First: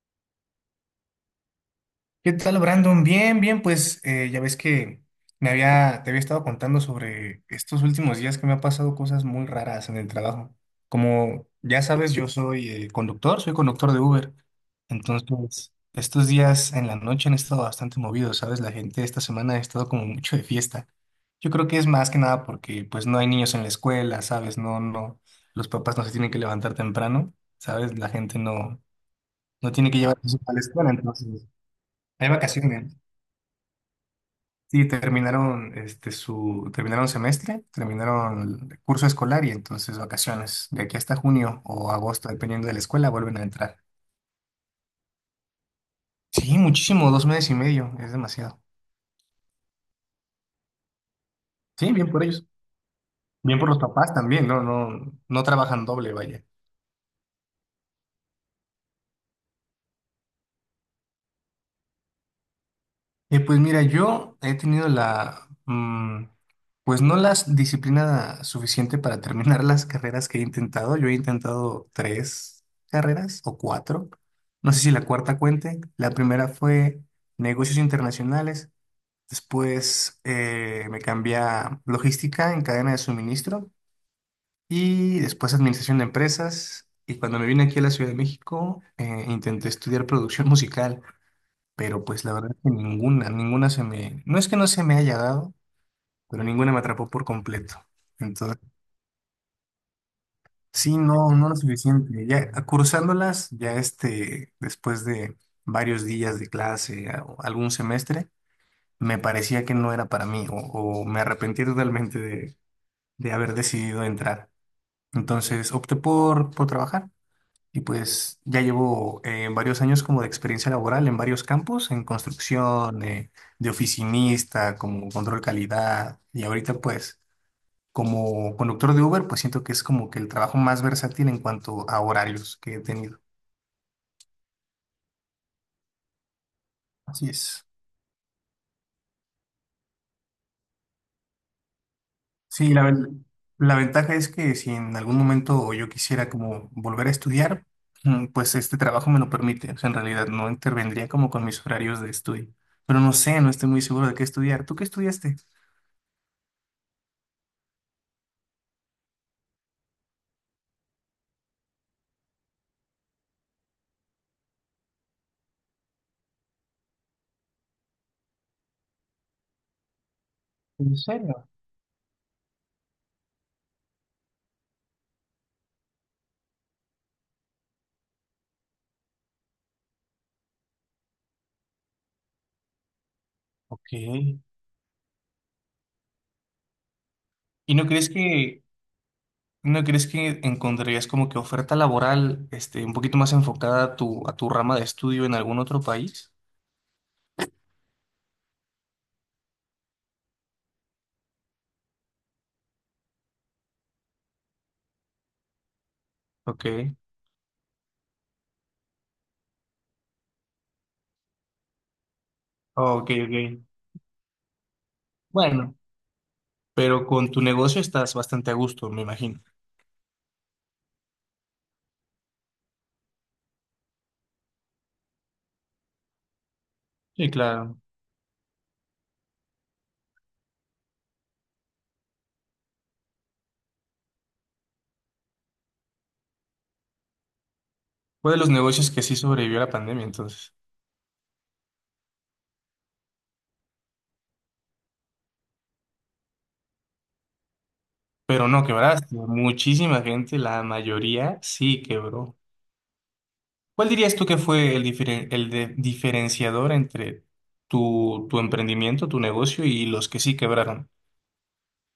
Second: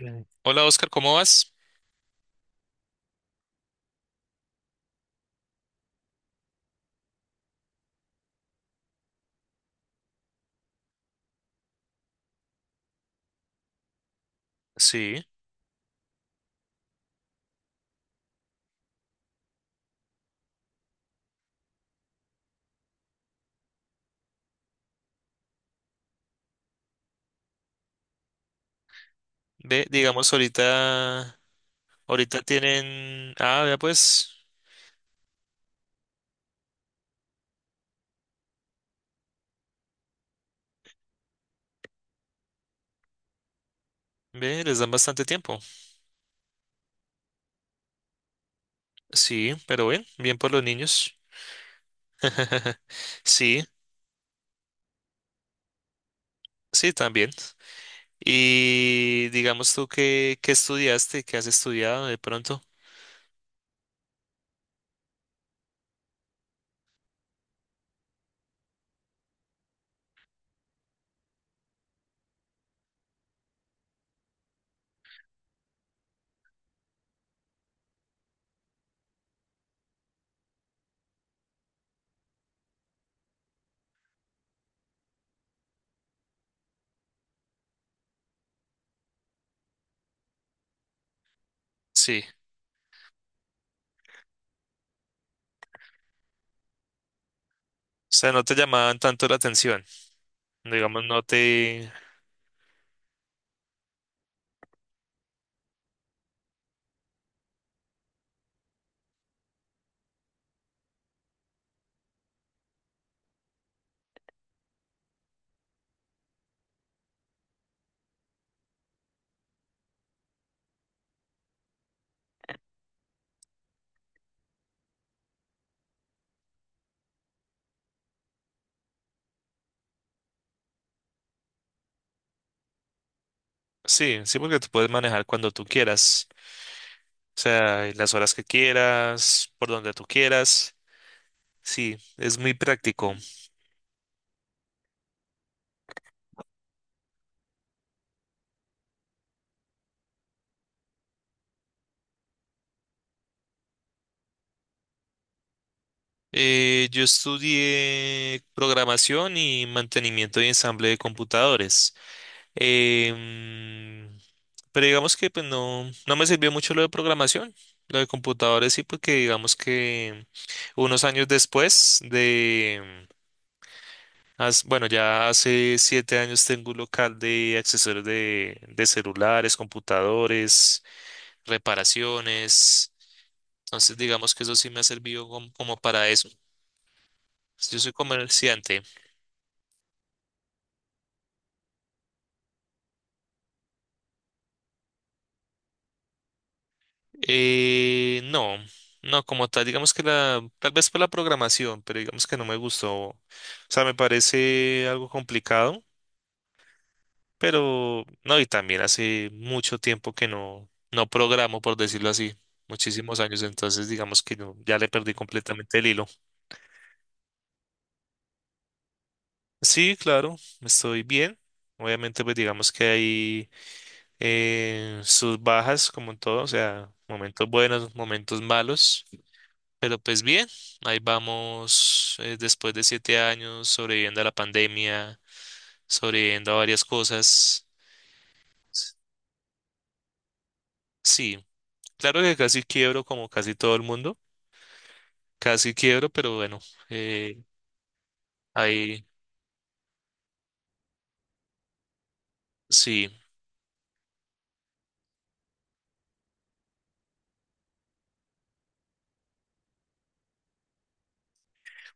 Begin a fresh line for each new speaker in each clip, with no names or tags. Mm. Hola Oscar, ¿cómo vas?
¿Qué tal, Brandon? Bien, bien, pues ya ves que te había estado contando sobre estos últimos días que me han pasado cosas muy raras en el trabajo. Como ya sabes, yo soy conductor de Uber.
Sí,
Entonces, estos días en la noche han estado bastante movidos, ¿sabes? La gente esta semana ha estado como mucho de fiesta. Yo creo que es más que nada porque pues no hay niños en la escuela, ¿sabes? No, no, los papás no se tienen que levantar temprano, ¿sabes? La gente no, no
ve,
tiene que llevar a
digamos
sus hijos a la escuela,
ahorita,
entonces hay
ahorita
vacaciones.
tienen, ah, vea pues,
Sí, terminaron este su terminaron semestre, terminaron el curso escolar y entonces vacaciones. De aquí hasta junio o agosto, dependiendo de la escuela, vuelven a entrar.
ve, les dan bastante tiempo.
Sí, muchísimo, 2 meses y medio, es demasiado.
Sí, pero bien, bien por los niños.
Sí, bien por ellos. Bien
Sí,
por los papás también, no, no, no trabajan doble, vaya.
sí, también. Y digamos tú qué, qué estudiaste, qué has estudiado de pronto.
Pues mira, yo he tenido pues no la disciplina suficiente para terminar las carreras que he intentado. Yo he intentado tres carreras o cuatro. No sé si la cuarta cuente. La primera fue negocios internacionales. Después me cambié a logística en cadena de suministro y después administración de empresas. Y cuando me vine aquí a la Ciudad de México, intenté estudiar producción musical, pero
Sí,
pues la verdad es que ninguna se me, no es que no se me haya dado, pero ninguna me atrapó por completo.
o sea, no te
Entonces,
llamaban tanto la atención.
sí,
Digamos, no
no, no lo
te...
suficiente. Ya cursándolas, ya después de varios días de clase o algún semestre, me parecía que no era para mí o me arrepentí totalmente de, haber decidido entrar. Entonces, opté por trabajar. Y pues ya llevo varios años como de experiencia laboral en varios campos, en construcción, de oficinista, como control calidad. Y ahorita pues como conductor de Uber, pues siento que es como que el trabajo más versátil en cuanto a horarios que he tenido.
Sí, sí, porque tú puedes manejar cuando tú quieras.
Así
O
es.
sea, y las horas que quieras, por donde tú quieras. Sí, es muy
Sí,
práctico.
la ventaja es que si en algún momento yo quisiera como volver a estudiar, pues este trabajo me lo permite. O sea, en realidad no intervendría como con mis horarios de estudio. Pero no sé, no estoy muy seguro de qué estudiar. ¿Tú qué estudiaste?
Yo estudié programación y mantenimiento y ensamble de computadores. Em, pero digamos que pues no, no me sirvió mucho lo de programación. Lo de computadores sí, porque digamos que
¿En
unos años
serio?
después de, bueno, ya hace 7 años tengo un local de accesorios de celulares, computadores, reparaciones.
Ok.
Entonces digamos
¿Y
que eso sí me ha servido como como para eso. Pues, yo
no
soy
crees que
comerciante.
no crees que encontrarías como que oferta laboral un poquito más enfocada a tu rama de estudio en algún otro país?
No, no, como tal, digamos que la, tal vez por la programación, pero digamos que no me gustó. O sea, me parece algo complicado,
Ok.
pero no, y también hace mucho tiempo que no programo, por decirlo así,
Oh, ok,
muchísimos años,
ok.
entonces digamos que no, ya le perdí
Bueno,
completamente el hilo.
pero con tu negocio estás bastante a gusto, me imagino.
Sí, claro, estoy bien. Obviamente, pues digamos que hay sus bajas, como en todo, o sea,
Sí,
momentos
claro.
buenos, momentos malos. Pero pues bien, ahí vamos después de 7 años sobreviviendo a la pandemia, sobreviviendo a varias cosas.
Fue de los negocios
S-
que sí sobrevivió a la pandemia, entonces.
Sí, claro que casi quiebro como casi todo el mundo, casi quiebro, pero bueno, eh,
Pero no
ahí
quebraste. Muchísima gente, la mayoría sí quebró.
sí.
¿Cuál dirías tú que fue el diferenciador entre tu emprendimiento, tu negocio y los que sí quebraron?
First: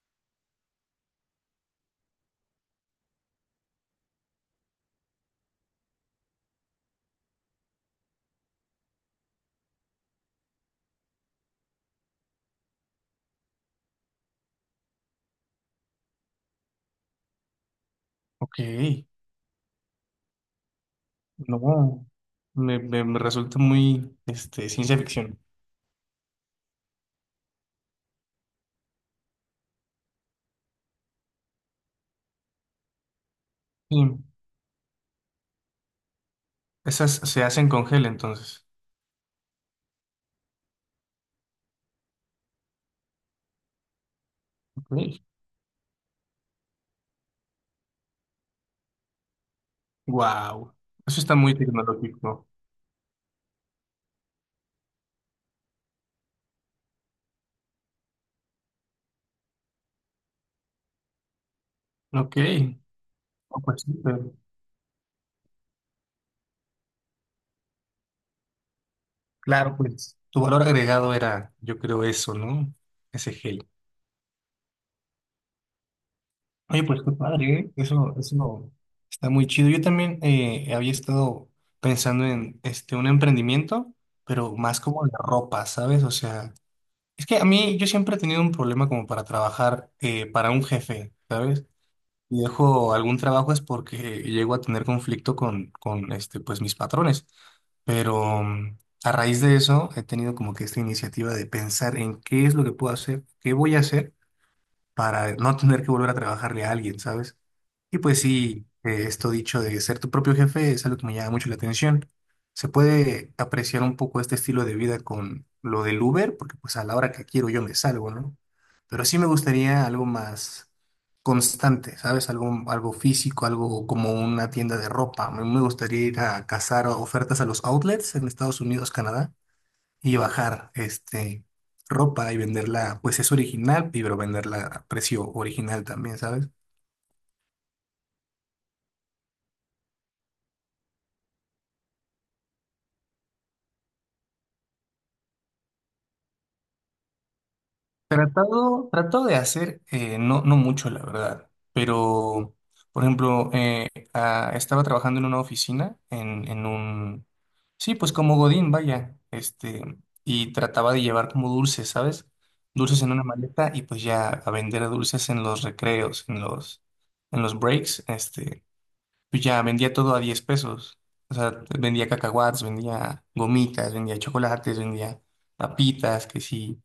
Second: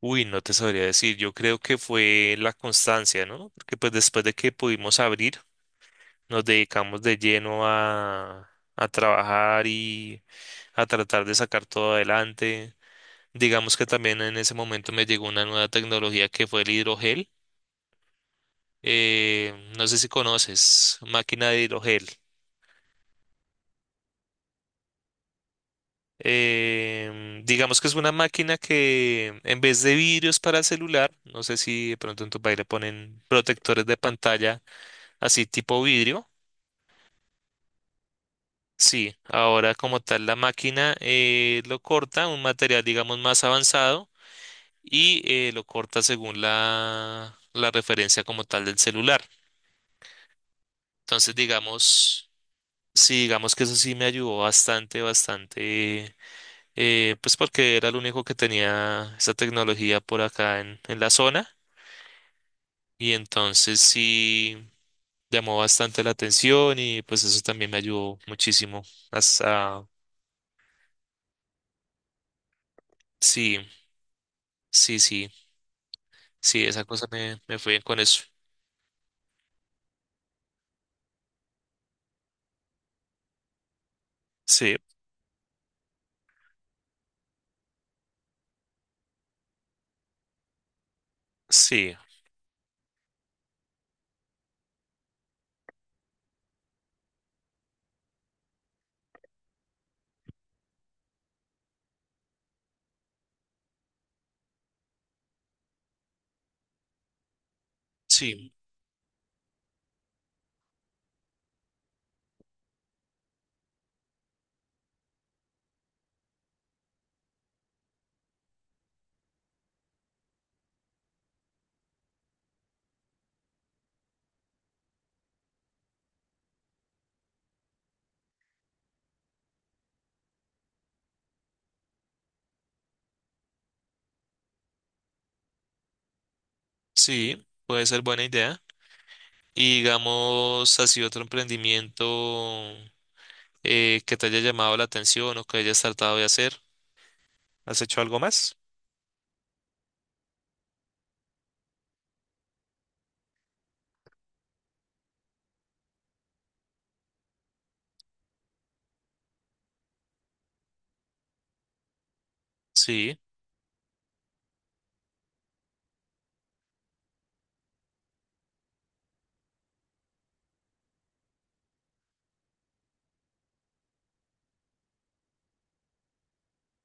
Uy, no te sabría decir, yo creo que fue la constancia, ¿no? Porque pues después de que pudimos abrir, nos dedicamos de lleno a trabajar y a tratar de sacar todo adelante. Digamos que también en ese momento me llegó una nueva tecnología que fue el hidrogel.
Ok,
No sé si conoces, máquina de hidrogel.
no, me resulta muy ciencia ficción.
Digamos que es una máquina que en vez de vidrios para celular, no sé si de pronto en tu país le ponen protectores de
Sí,
pantalla así tipo vidrio.
esas se hacen con gel entonces.
Sí, ahora como tal la máquina lo corta, un material digamos más avanzado
Ok,
y lo corta según la, la referencia como tal del celular.
wow, eso
Entonces
está muy
digamos...
tecnológico.
Sí, digamos que eso sí me ayudó bastante, bastante, pues porque era el único que tenía esa tecnología por acá en la zona
Ok,
y
oh,
entonces
pues sí, pero-
sí llamó bastante la atención y pues eso también me ayudó muchísimo.
claro,
Hasta,
pues tu valor agregado era, yo creo, eso, ¿no? Ese
sí,
gel.
sí, sí, sí,
Oye,
esa
pues
cosa
qué
me, me
padre, ¿eh?
fue bien con
Eso,
eso.
eso está muy chido. Yo también había estado pensando en un emprendimiento, pero
Sí,
más como de ropa, ¿sabes? O sea. Es que a mí yo siempre he tenido un problema como para trabajar para un jefe, ¿sabes?
sí,
Y dejo algún trabajo es porque llego a tener conflicto con pues, mis patrones. Pero a raíz de eso he tenido como que esta iniciativa de pensar en qué es lo que puedo hacer, qué voy a hacer para no tener que volver a trabajarle a alguien, ¿sabes? Y pues
sí,
sí, esto dicho de ser tu propio jefe es algo que me llama mucho la atención. Se puede apreciar un poco este estilo de vida con lo del Uber, porque pues a la hora que quiero yo me salgo, ¿no? Pero sí me gustaría algo más constante, ¿sabes? Algo, algo físico, algo como una tienda de ropa. Me gustaría ir a cazar ofertas a los outlets en Estados Unidos, Canadá y bajar ropa y venderla, pues es original, pero venderla a precio original también, ¿sabes?
sí, puede ser buena idea. Y digamos, así otro emprendimiento que te haya llamado la atención o que hayas tratado de hacer. ¿Has hecho algo más?
Tratado, tratado de hacer, no, no mucho, la verdad, pero, por ejemplo, estaba trabajando en una oficina, sí, pues como Godín, vaya, y trataba de llevar como dulces, ¿sabes? Dulces en
Sí,
una maleta y pues ya a vender dulces en los recreos, en los breaks. Pues ya vendía todo a 10 pesos. O sea, vendía cacahuates, vendía gomitas, vendía chocolates, vendía papitas, que sí,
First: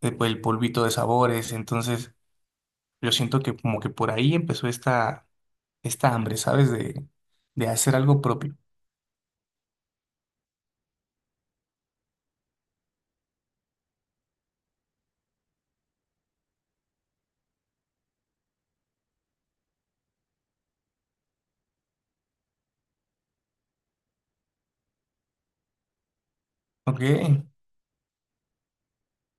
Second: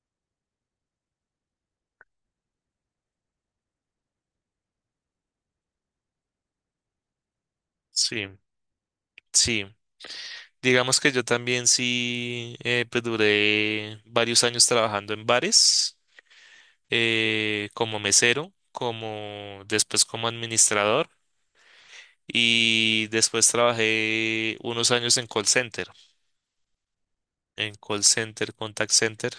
después el polvito de sabores. Entonces, yo siento que como que por ahí empezó esta hambre, ¿sabes? De hacer algo
sí,
propio.
sí. Digamos que yo también sí, pues duré varios años trabajando en bares, como mesero, como después como administrador y después trabajé unos años
Ok.
en call center, contact center.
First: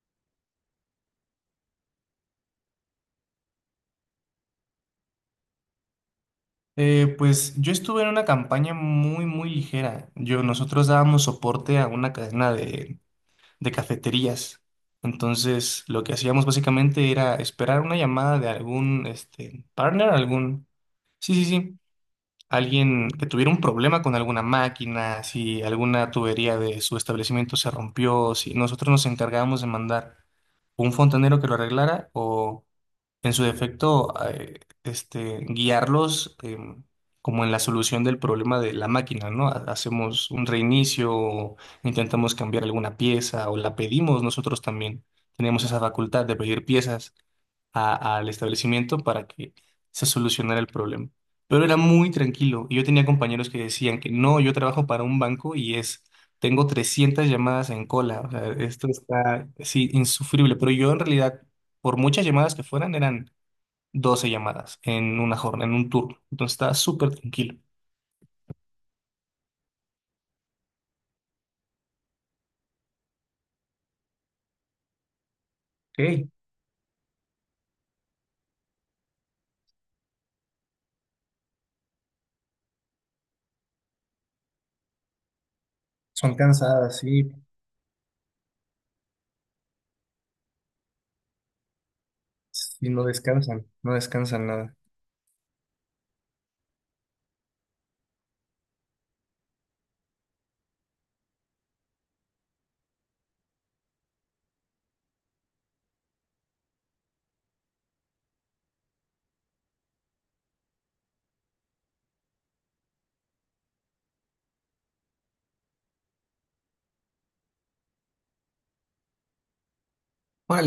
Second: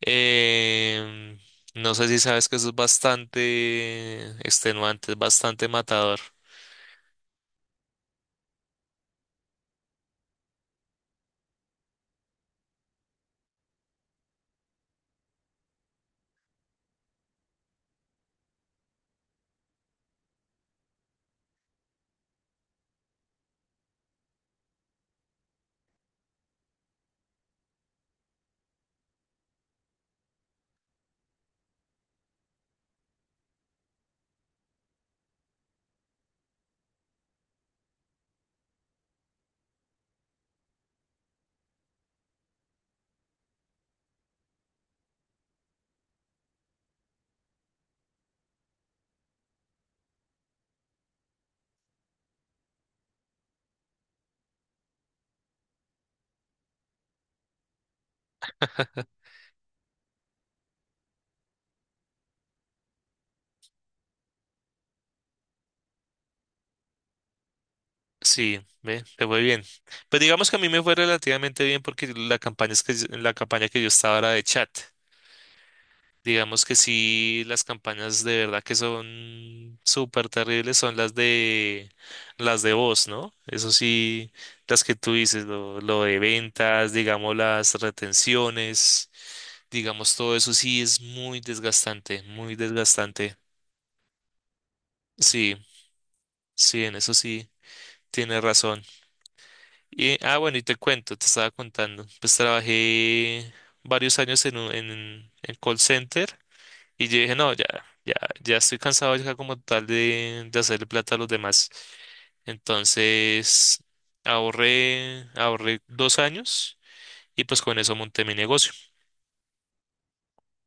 Em, no sé si sabes que eso es bastante extenuante, es bastante matador.
Pues yo estuve en una campaña muy, muy ligera. Nosotros dábamos soporte a una cadena de cafeterías. Entonces, lo que hacíamos básicamente era esperar una llamada de algún partner, algún, sí, sí, sí, alguien que tuviera un problema con alguna máquina. Si alguna tubería de su establecimiento se rompió, si nosotros nos encargábamos de mandar un fontanero que lo arreglara o en su defecto, guiarlos como en la solución del problema de la máquina, ¿no? Hacemos un reinicio, o intentamos cambiar alguna pieza o la pedimos nosotros también. Tenemos esa facultad de pedir piezas al establecimiento para que se solucionara el problema. Pero era muy tranquilo. Yo tenía compañeros que decían que no, yo trabajo para un banco y es... Tengo 300 llamadas en cola, o sea, esto está, sí, insufrible. Pero yo en realidad por muchas llamadas que fueran, eran 12 llamadas en una jornada, en un turno. Entonces está súper tranquilo.
Sí, ve, te fue bien. Pues digamos que a mí me fue relativamente bien porque la campaña, es que, la campaña que yo estaba era de chat.
Ok,
Digamos que sí, las campañas de verdad que son súper terribles son las de voz, ¿no? Eso sí, las que tú dices, lo de
son
ventas,
cansadas, sí,
digamos las retenciones, digamos todo eso sí es muy desgastante, muy
y no
desgastante.
descansan, no descansan nada.
Sí, sí, en eso sí, tienes razón. Y, ah, bueno, y te cuento, te estaba contando. Pues trabajé varios años en, en call center y yo dije, no, ya, ya, ya estoy cansado ya como tal de hacerle plata a los demás. Entonces ahorré, ahorré 2 años y pues con eso monté mi negocio.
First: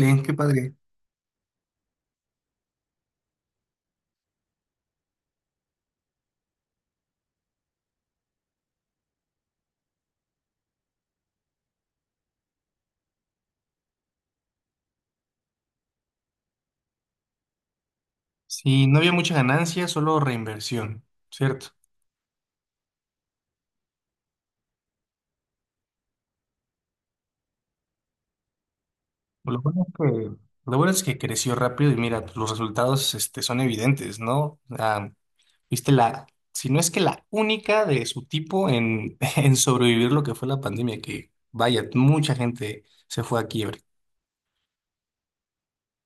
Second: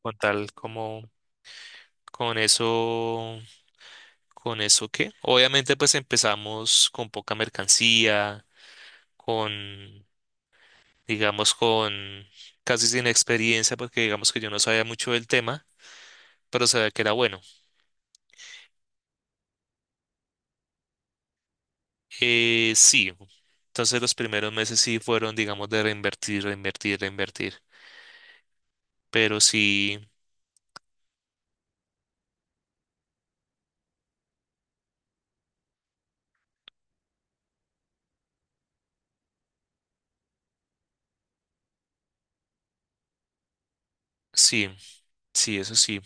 Con
qué
tal
padre.
como, con eso, con eso qué. Obviamente pues empezamos con poca mercancía, con... digamos, con casi sin experiencia, porque digamos que yo no sabía mucho del tema, pero sabía que era bueno.
Sí, no había mucha ganancia, solo reinversión, ¿cierto?
Sí, entonces los primeros meses sí fueron, digamos, de reinvertir, reinvertir, reinvertir, pero
Lo bueno es
sí,
que, lo bueno es que creció rápido y mira, pues, los resultados son evidentes, ¿no? Ah, viste si no es que la única de su tipo en, en sobrevivir lo que fue la pandemia, que vaya, mucha gente se fue a quiebre.
sí, sí, eso sí.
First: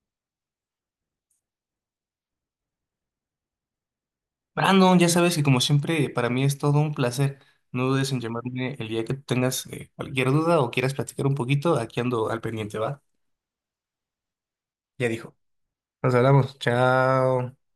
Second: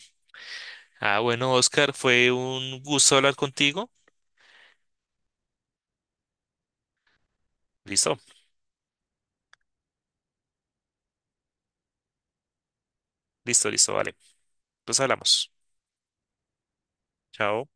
Ah, bueno, Oscar, fue un gusto hablar contigo.
Brandon, ya sabes que como siempre, para mí es todo un placer. No dudes
Listo,
en llamarme el día que tengas cualquier duda o quieras platicar un poquito. Aquí ando al pendiente, ¿va?
listo, listo, vale. Pues
Ya dijo.
hablamos.
Nos hablamos. Chao.
Chao.